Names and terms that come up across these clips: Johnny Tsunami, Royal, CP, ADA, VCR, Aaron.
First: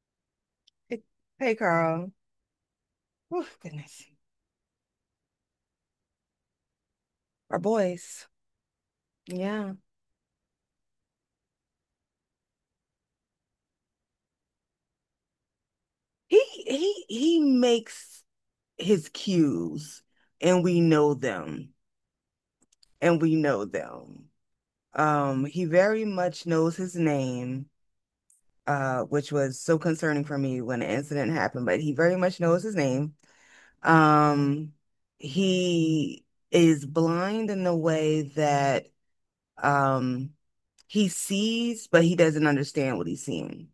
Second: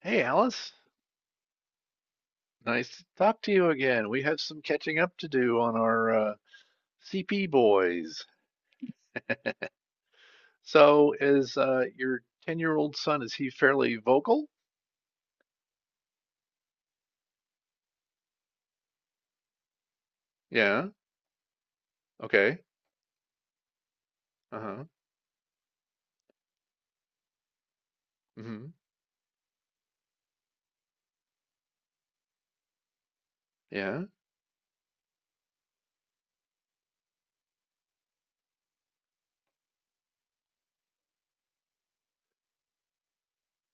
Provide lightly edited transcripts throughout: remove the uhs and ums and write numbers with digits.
Hey Alice, Hey, hey, Carl. nice to talk Oh, to you goodness. again. We have some catching up to do on our CP Our boys. boys. Yeah. So is your 10-year-old son, is he fairly vocal? He he makes his cues, and we Yeah. know them. Okay. And we know them. Uh-huh. He very much knows his name, Hmm. Which was so concerning for me when the incident happened, but he very much knows his name. Yeah. Um, he is blind in the way that um he sees, but he doesn't understand what he's seeing.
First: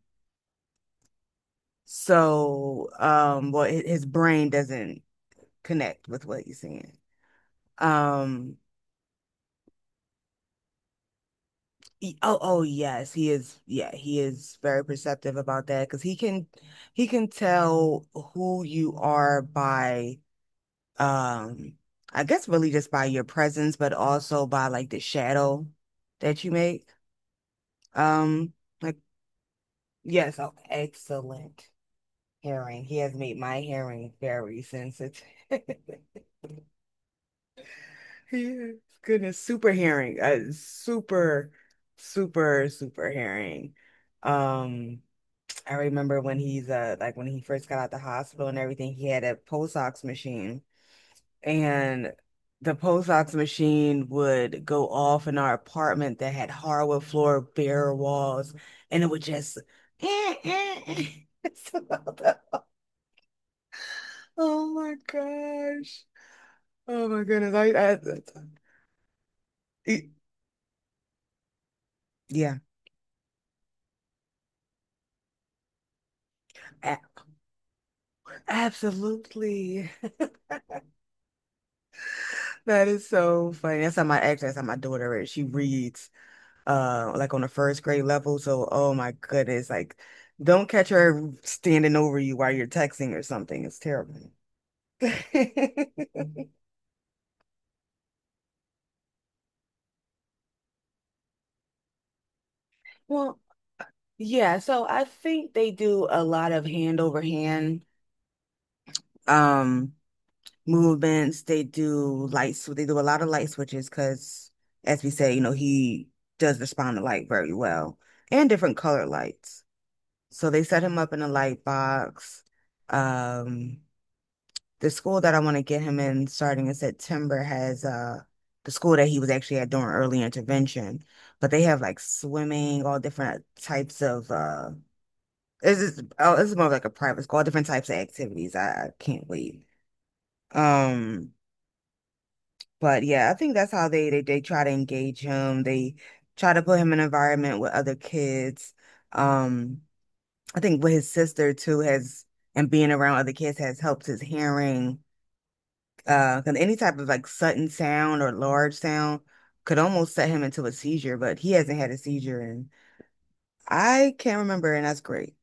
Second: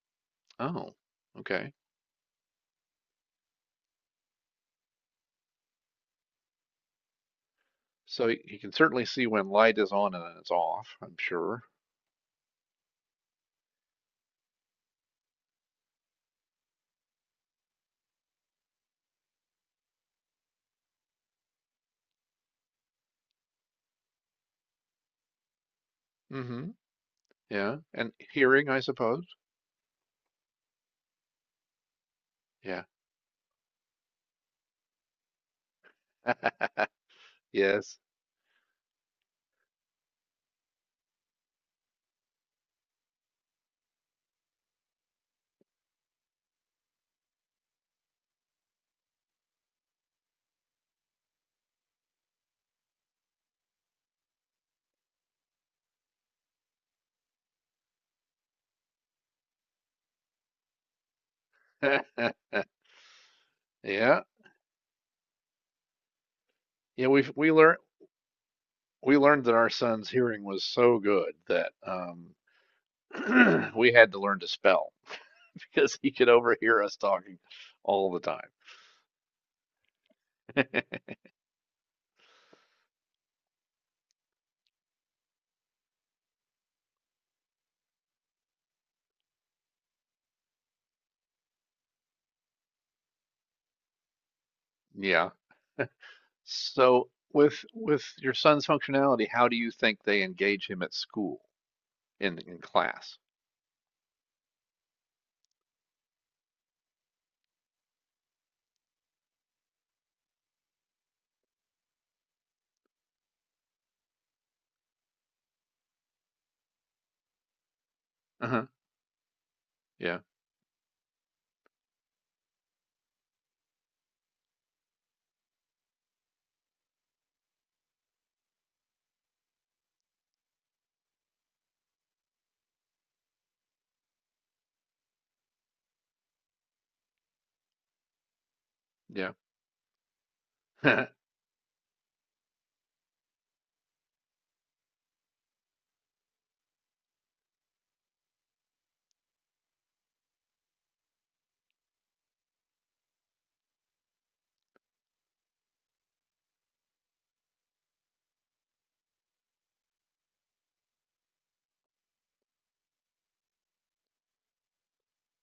Oh. Okay. So, his brain doesn't connect with what he's seeing. So he Um, can certainly see when light is on and it's off, I'm sure. Oh, oh, yes, he is. Yeah, he is very perceptive about that because he can tell who you are by, um, I guess really just by your presence, but also by like the shadow that you Hmm. make. Yeah. And Um, hearing, I like suppose. yes, oh, excellent Yeah. hearing. He has made my hearing very sensitive. Yes. Yeah. Goodness, super herring. Super, super, super herring. Um, I remember when he's like when he first got out the hospital and everything, he had a pulse ox machine. And the pulse ox machine would go off in our apartment that had hardwood floor, bare walls, and it would just eh, eh, eh. It's about the- Yeah. Oh my gosh. Yeah, Oh my we we goodness. Learn we learned that our son's it- hearing was so good that yeah. we had to learn to spell because he could overhear us talking all the time. Absolutely. That is so funny. That's how my daughter is. She reads on the first grade level. So oh my goodness, like don't catch her standing over you while you're texting or something. It's terrible. Yeah. So with your son's functionality, how do you think they engage him at school in class? Well, yeah, so I think they do a lot of hand over hand um movements. They do lights, they do a lot of light switches because as we said, you know, he does respond to light very well and Uh-huh. different color lights. Yeah. So they set him up in a light box. Um, the school that I want to get him in starting in September has the school that he was actually at during early intervention, but they have like swimming, all different types of this is oh this is more of like a private school, all different types of activities. I can't Yeah. wait. Um, but yeah, I think that's how they try to engage him. They try to put him in an environment with other kids. Um I think with his sister too has and being around other kids has helped his hearing. 'Cause any type of like sudden sound or large sound could almost set him into a seizure, but he hasn't had a seizure and I can't remember, and that's great.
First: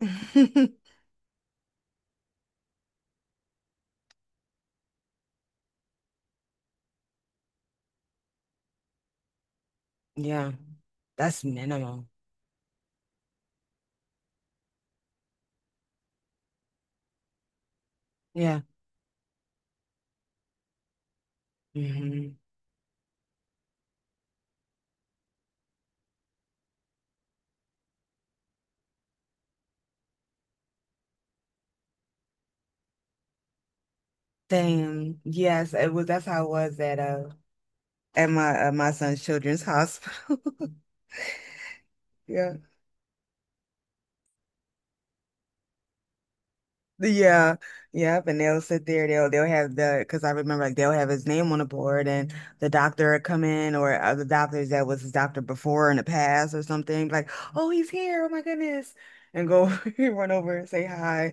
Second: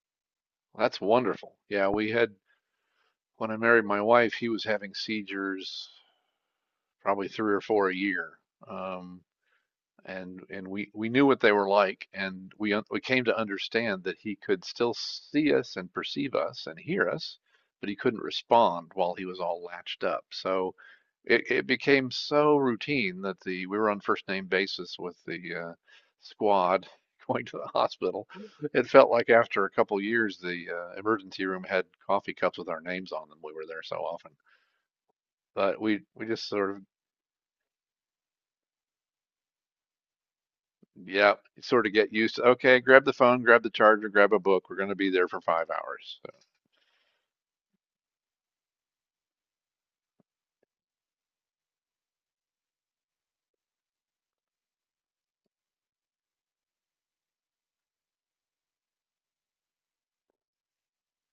That's wonderful. Yeah, we had when I married my wife, he was having seizures probably 3 or 4 a year. Um, and Yeah, we knew what that's they were like minimal. and we came to understand that he could still see us and perceive us and hear us but he couldn't Yeah. respond while he was all latched up. So it became Hmm. so routine that the we were on first name basis with the squad going to the hospital. It felt like after a couple of years the emergency room had coffee cups with our names on them, we were there so often. Same. Yes, But it we was. That's how just it sort was of at my son's children's hospital. Yep. Sort of get used to, Yeah. okay, grab the phone, grab the charger, grab a book. We're going to be there for 5 hours. Yeah, yep, and they'll sit there. They'll have the because I remember like they'll have his name on the board, and the doctor would come in or other doctors that was his doctor before in the past or something like, oh, he's here, oh my goodness, and go run over and say hi,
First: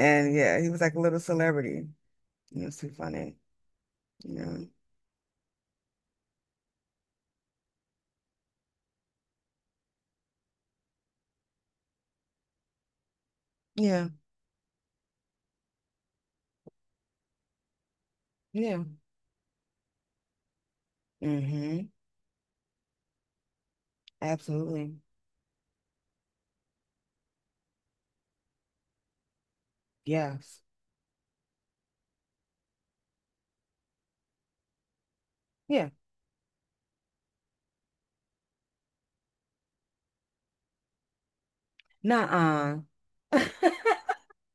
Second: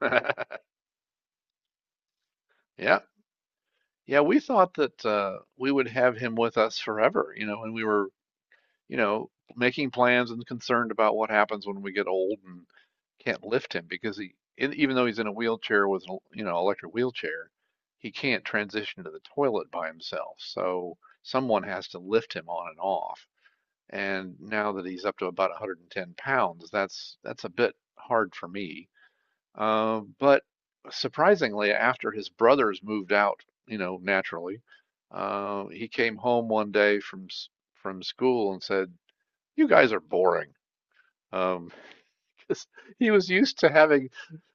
So, yeah, he was like a little celebrity. It was too yeah. funny. Yeah, we Yeah, thought that we would have him with us forever, you know, when we were you know, making plans and concerned about what happens when we get old and can't lift him yeah, because even though he's in a wheelchair with an, you know, electric wheelchair, he can't yeah. transition to the toilet by himself. So someone has Hmm. to lift him on and off. And now that Absolutely. he's up to about 110 pounds, that's a bit hard for me. But Yes. surprisingly, after his brothers moved out, you know, naturally, he Yeah. came home one day from school and said, you guys are boring. Um, 'cause Nuh-uh. he was used to having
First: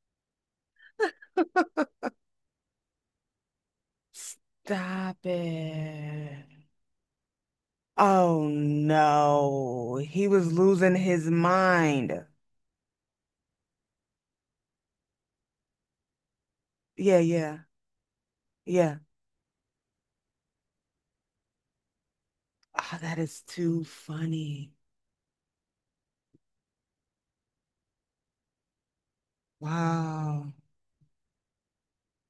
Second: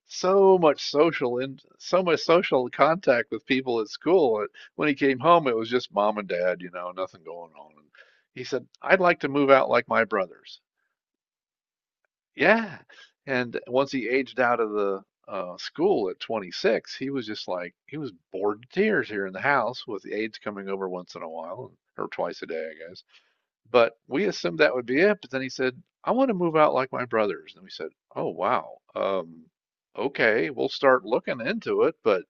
so much social and so much social contact with people at school. When he came Stop home, it was just mom and dad, it. you know, nothing going on. And he Oh said, "I'd like to move out like no, my he was brothers." losing his mind. Yeah. And once he aged out of the school at 26, he Yeah, was just yeah, like he was bored to yeah. tears here in the house with the aides coming over once in a while or twice a day, I Oh, guess. that is too But we assumed funny. that would be it. But then he said, I want to move out like my brothers. And we said, oh, wow. Okay, Wow. we'll start looking into it, but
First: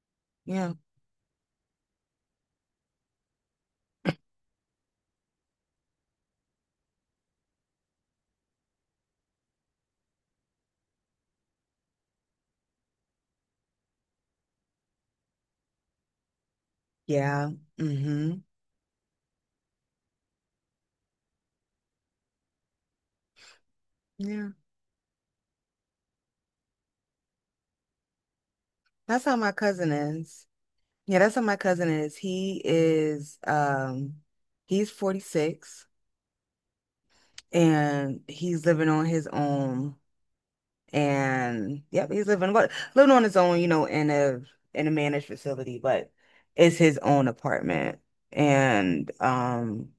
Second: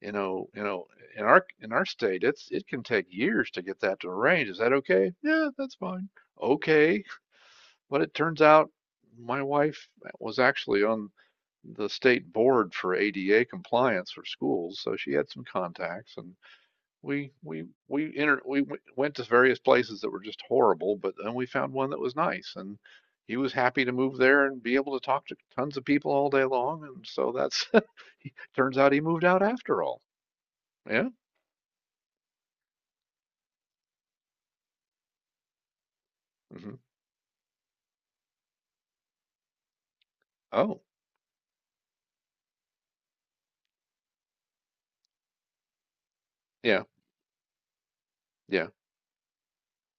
you know, Yeah, in our state, it's it can take years to get that to arrange. Is that okay? Yeah, that's fine. Okay. But it turns out my wife was actually on the state board for ADA compliance for schools, so she had some contacts and we yeah. we we entered Mm-hmm. we went to various places that were just horrible, but then we found one that was nice and he was happy to move there Yeah. and be able to talk to tons of people all day long, and so that's turns out he That's moved how out my after cousin all. is. Yeah. Yeah, that's how my cousin is. He is he's 46 Hmm. and he's living on his own. Oh, And yep, he's living what living on his own, you know, in a managed facility, but it's yeah. his own apartment. Yeah. And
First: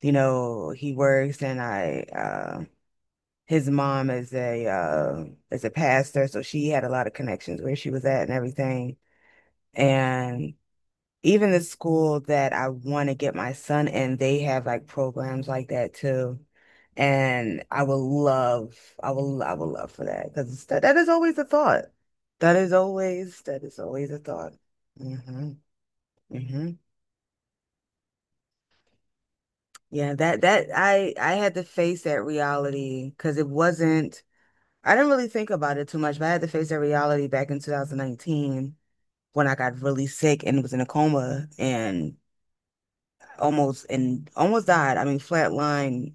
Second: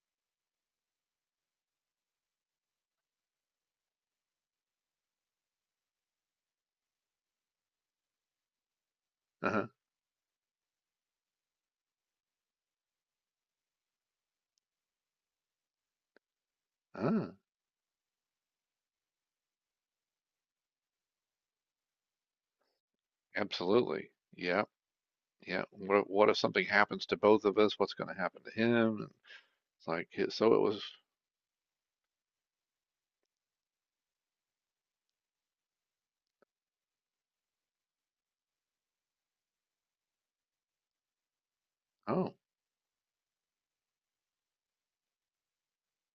you know, he works and I his mom is a pastor, so she had a lot of connections where she was at and everything. Uh-huh. And even the school that I want to get my son in, they have like programs like that too. Ah, And I would love for that because that is always a thought. That is always absolutely. a thought. Yeah. Hmm. Yeah. What if something Hmm. happens to both of us? What's going to happen to him? And it's like it- so it was. I had to face that reality because it wasn't, I didn't really think about it too much, but I had to face that reality back in 2019 when I got really sick and was in a coma Oh, and almost died. I mean, flatlined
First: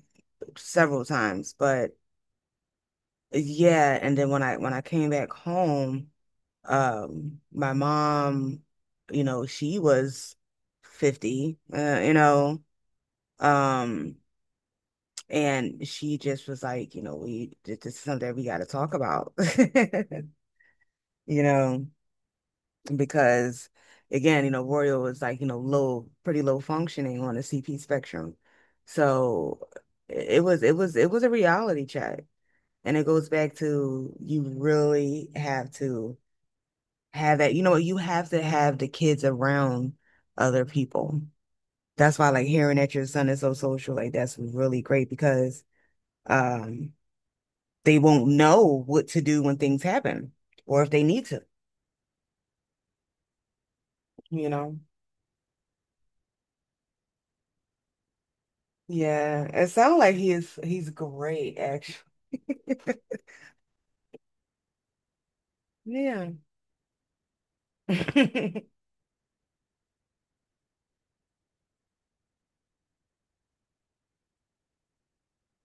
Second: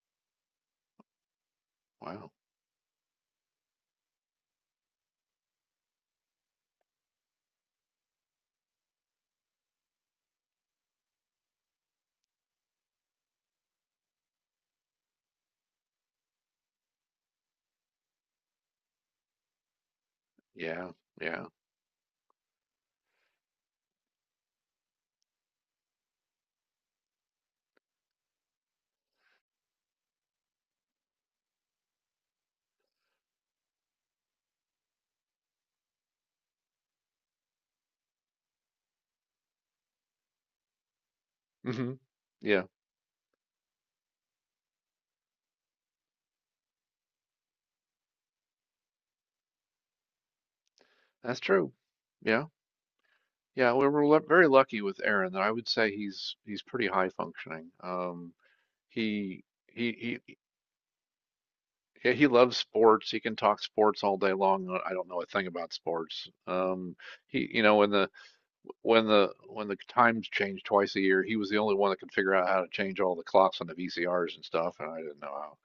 several times, but wow. yeah. And then when I came back home, my mom, you know, she was 50, you know, um, and she just was like, you know, we this is something we got to talk about, Yeah. you Yeah. know. Because again, you know, Royal is like, you know, low, pretty low functioning on the CP spectrum. So it was it was a reality check. And it goes back to you really have to have that, you know, you have to have the kids around other people. Hmm. That's why like Yeah. hearing that your son is so social, like that's really great because um they won't know what to do when things happen or if they need That's to, true. Yeah. Very you know. lucky with Aaron. I would say he's pretty high functioning. Um, he Yeah, it sounds like he he he's great actually. He loves sports. He can talk sports all day long. I don't know a thing about sports. Yeah. He you know when the when the times change twice a year, he was the only one that could figure out how to change all the clocks on the VCRs and stuff, and I didn't know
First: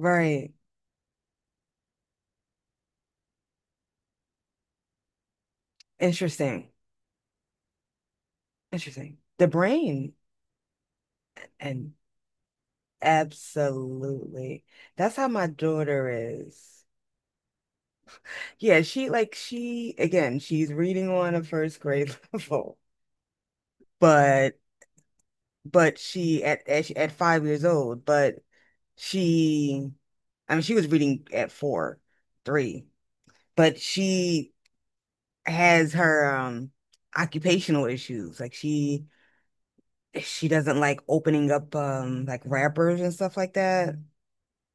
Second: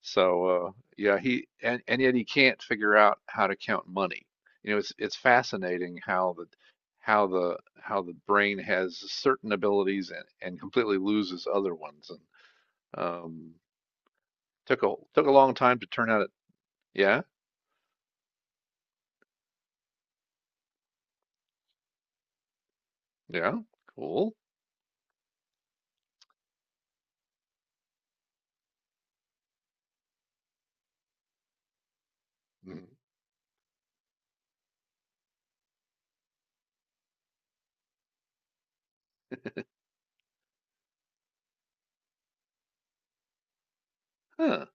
so yeah, he and yet he can't figure out how to count money. You know, it's fascinating how the Interesting. How the brain has Interesting. The certain abilities, brain and completely loses other and ones. And um, absolutely. took a That's took how a my long time to daughter turn out. It, is. yeah, Yeah, she like she again, she's reading on a first grade level, yeah, cool. but she at 5 years old, but she I mean she was reading at four, Mm. three, but she has her occupational issues. She doesn't like opening up like wrappers and stuff like that. Huh.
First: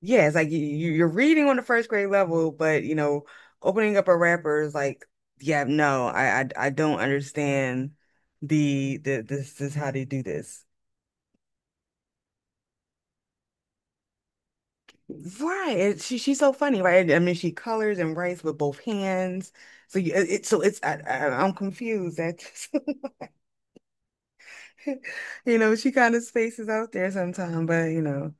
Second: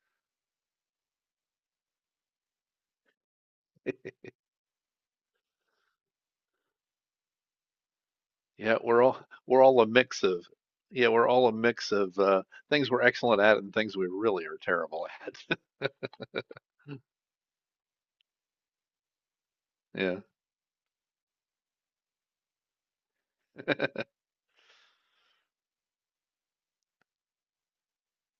Yeah, it's like you're reading on the first grade level, but you know, opening up a wrapper is like, yeah, no, I don't understand Yeah, we're all the this we're is all a how they mix do of this. yeah, we're all a mix of things we're excellent at and things we really are terrible at. Right. She she's so funny, right? I mean, she colors and writes with both hands. Yeah. So it's I'm confused. That. You know, she kind of spaces out there sometimes, but you know,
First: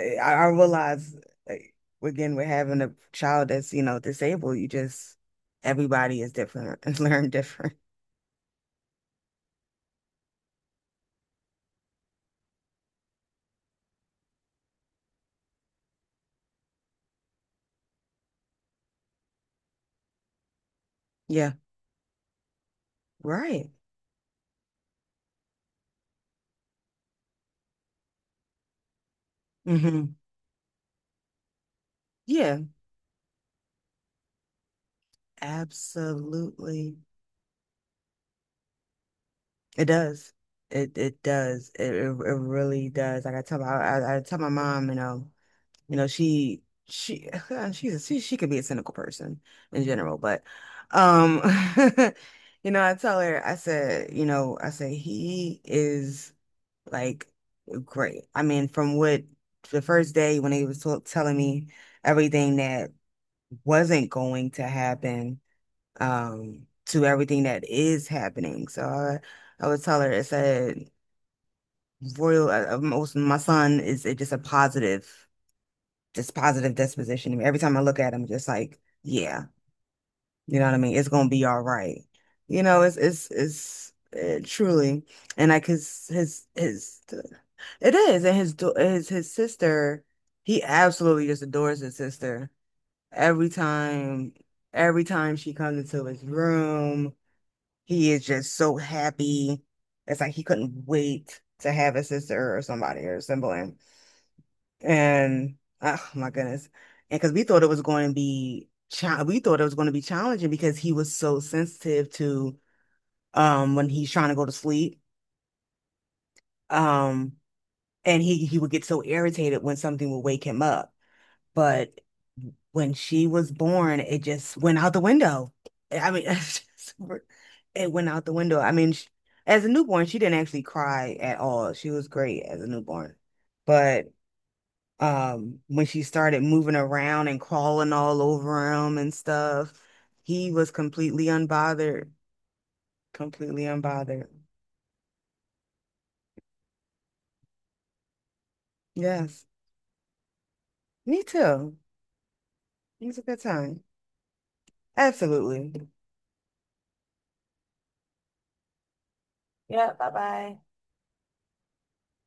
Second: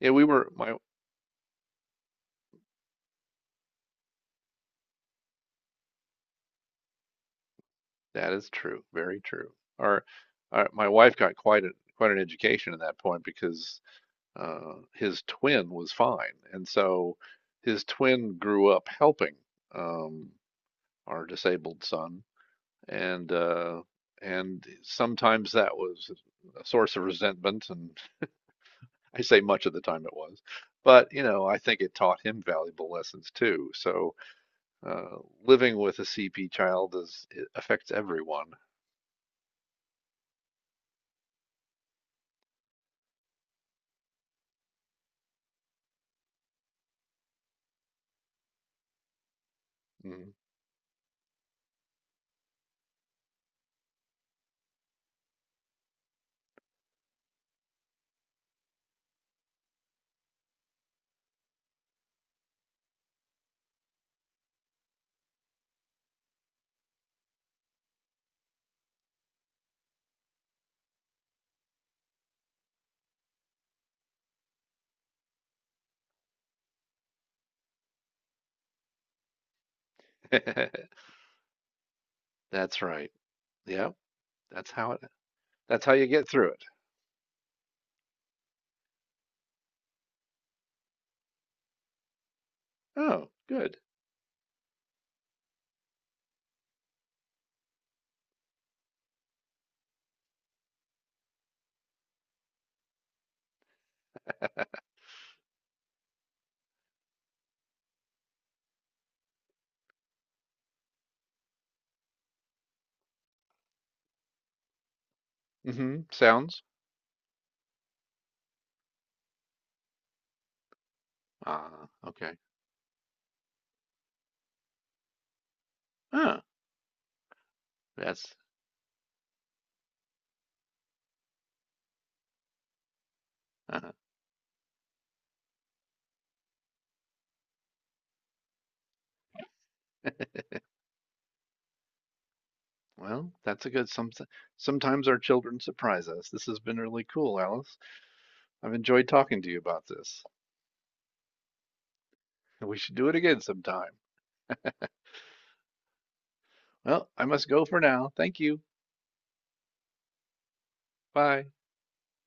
Yeah, we I were my realize like again, we're having a child that's, you know, disabled, you just everybody is different and learn different. That is true. Very true. Our, our My wife got quite an education at that point because his twin was fine, and so his twin grew up helping um, our Yeah, disabled son, and right. uh, and sometimes that was a source of resentment, and I say much of the time it Hmm. was, but you know I think it taught him Yeah, valuable lessons too. So uh, living with a CP child, absolutely. is it affects everyone. It does. It does. It really does. Like I tell my mom, you know. You know, she she could be a cynical person in general, but um you know, I tell her, I said, you know, I said he is like great. I mean, from what the first day when he was t telling me everything that wasn't going to happen, to everything that is happening. So I would tell her, I said, Royal, most my son is just a positive, this positive disposition. Every time I look at him, just like, yeah, you know Mm. what I mean? It's gonna be all right. You That's know, right. Yep. That's how it truly, and like that's how you get through it. his it is, and his sister, he absolutely just adores his sister. Oh, Every good. time, every time she comes into his room, he is just so happy. It's like he couldn't wait to have a sister or somebody or a sibling, and oh my goodness. And because we thought it was going to be challenging because he was so sensitive to when he's trying to go to sleep. Mhm. Sounds. Um and he would get so irritated when something would wake him up. Ah, But okay. when she was born, it just went out the window. I mean, Ah, it went out the that's window. I mean, sh As a newborn, she didn't actually cry at all. She was great as a newborn. uh But when she started moving around and crawling all over him and stuff, he was completely unbothered, Well, that's completely a good unbothered. sometimes our children surprise us. This has been really cool, Alice. I've enjoyed talking Yes, to you about this. me too. We should It do it was a again good time. sometime. Absolutely. Well, I must go for now. Thank you. Yeah, bye bye. Bye.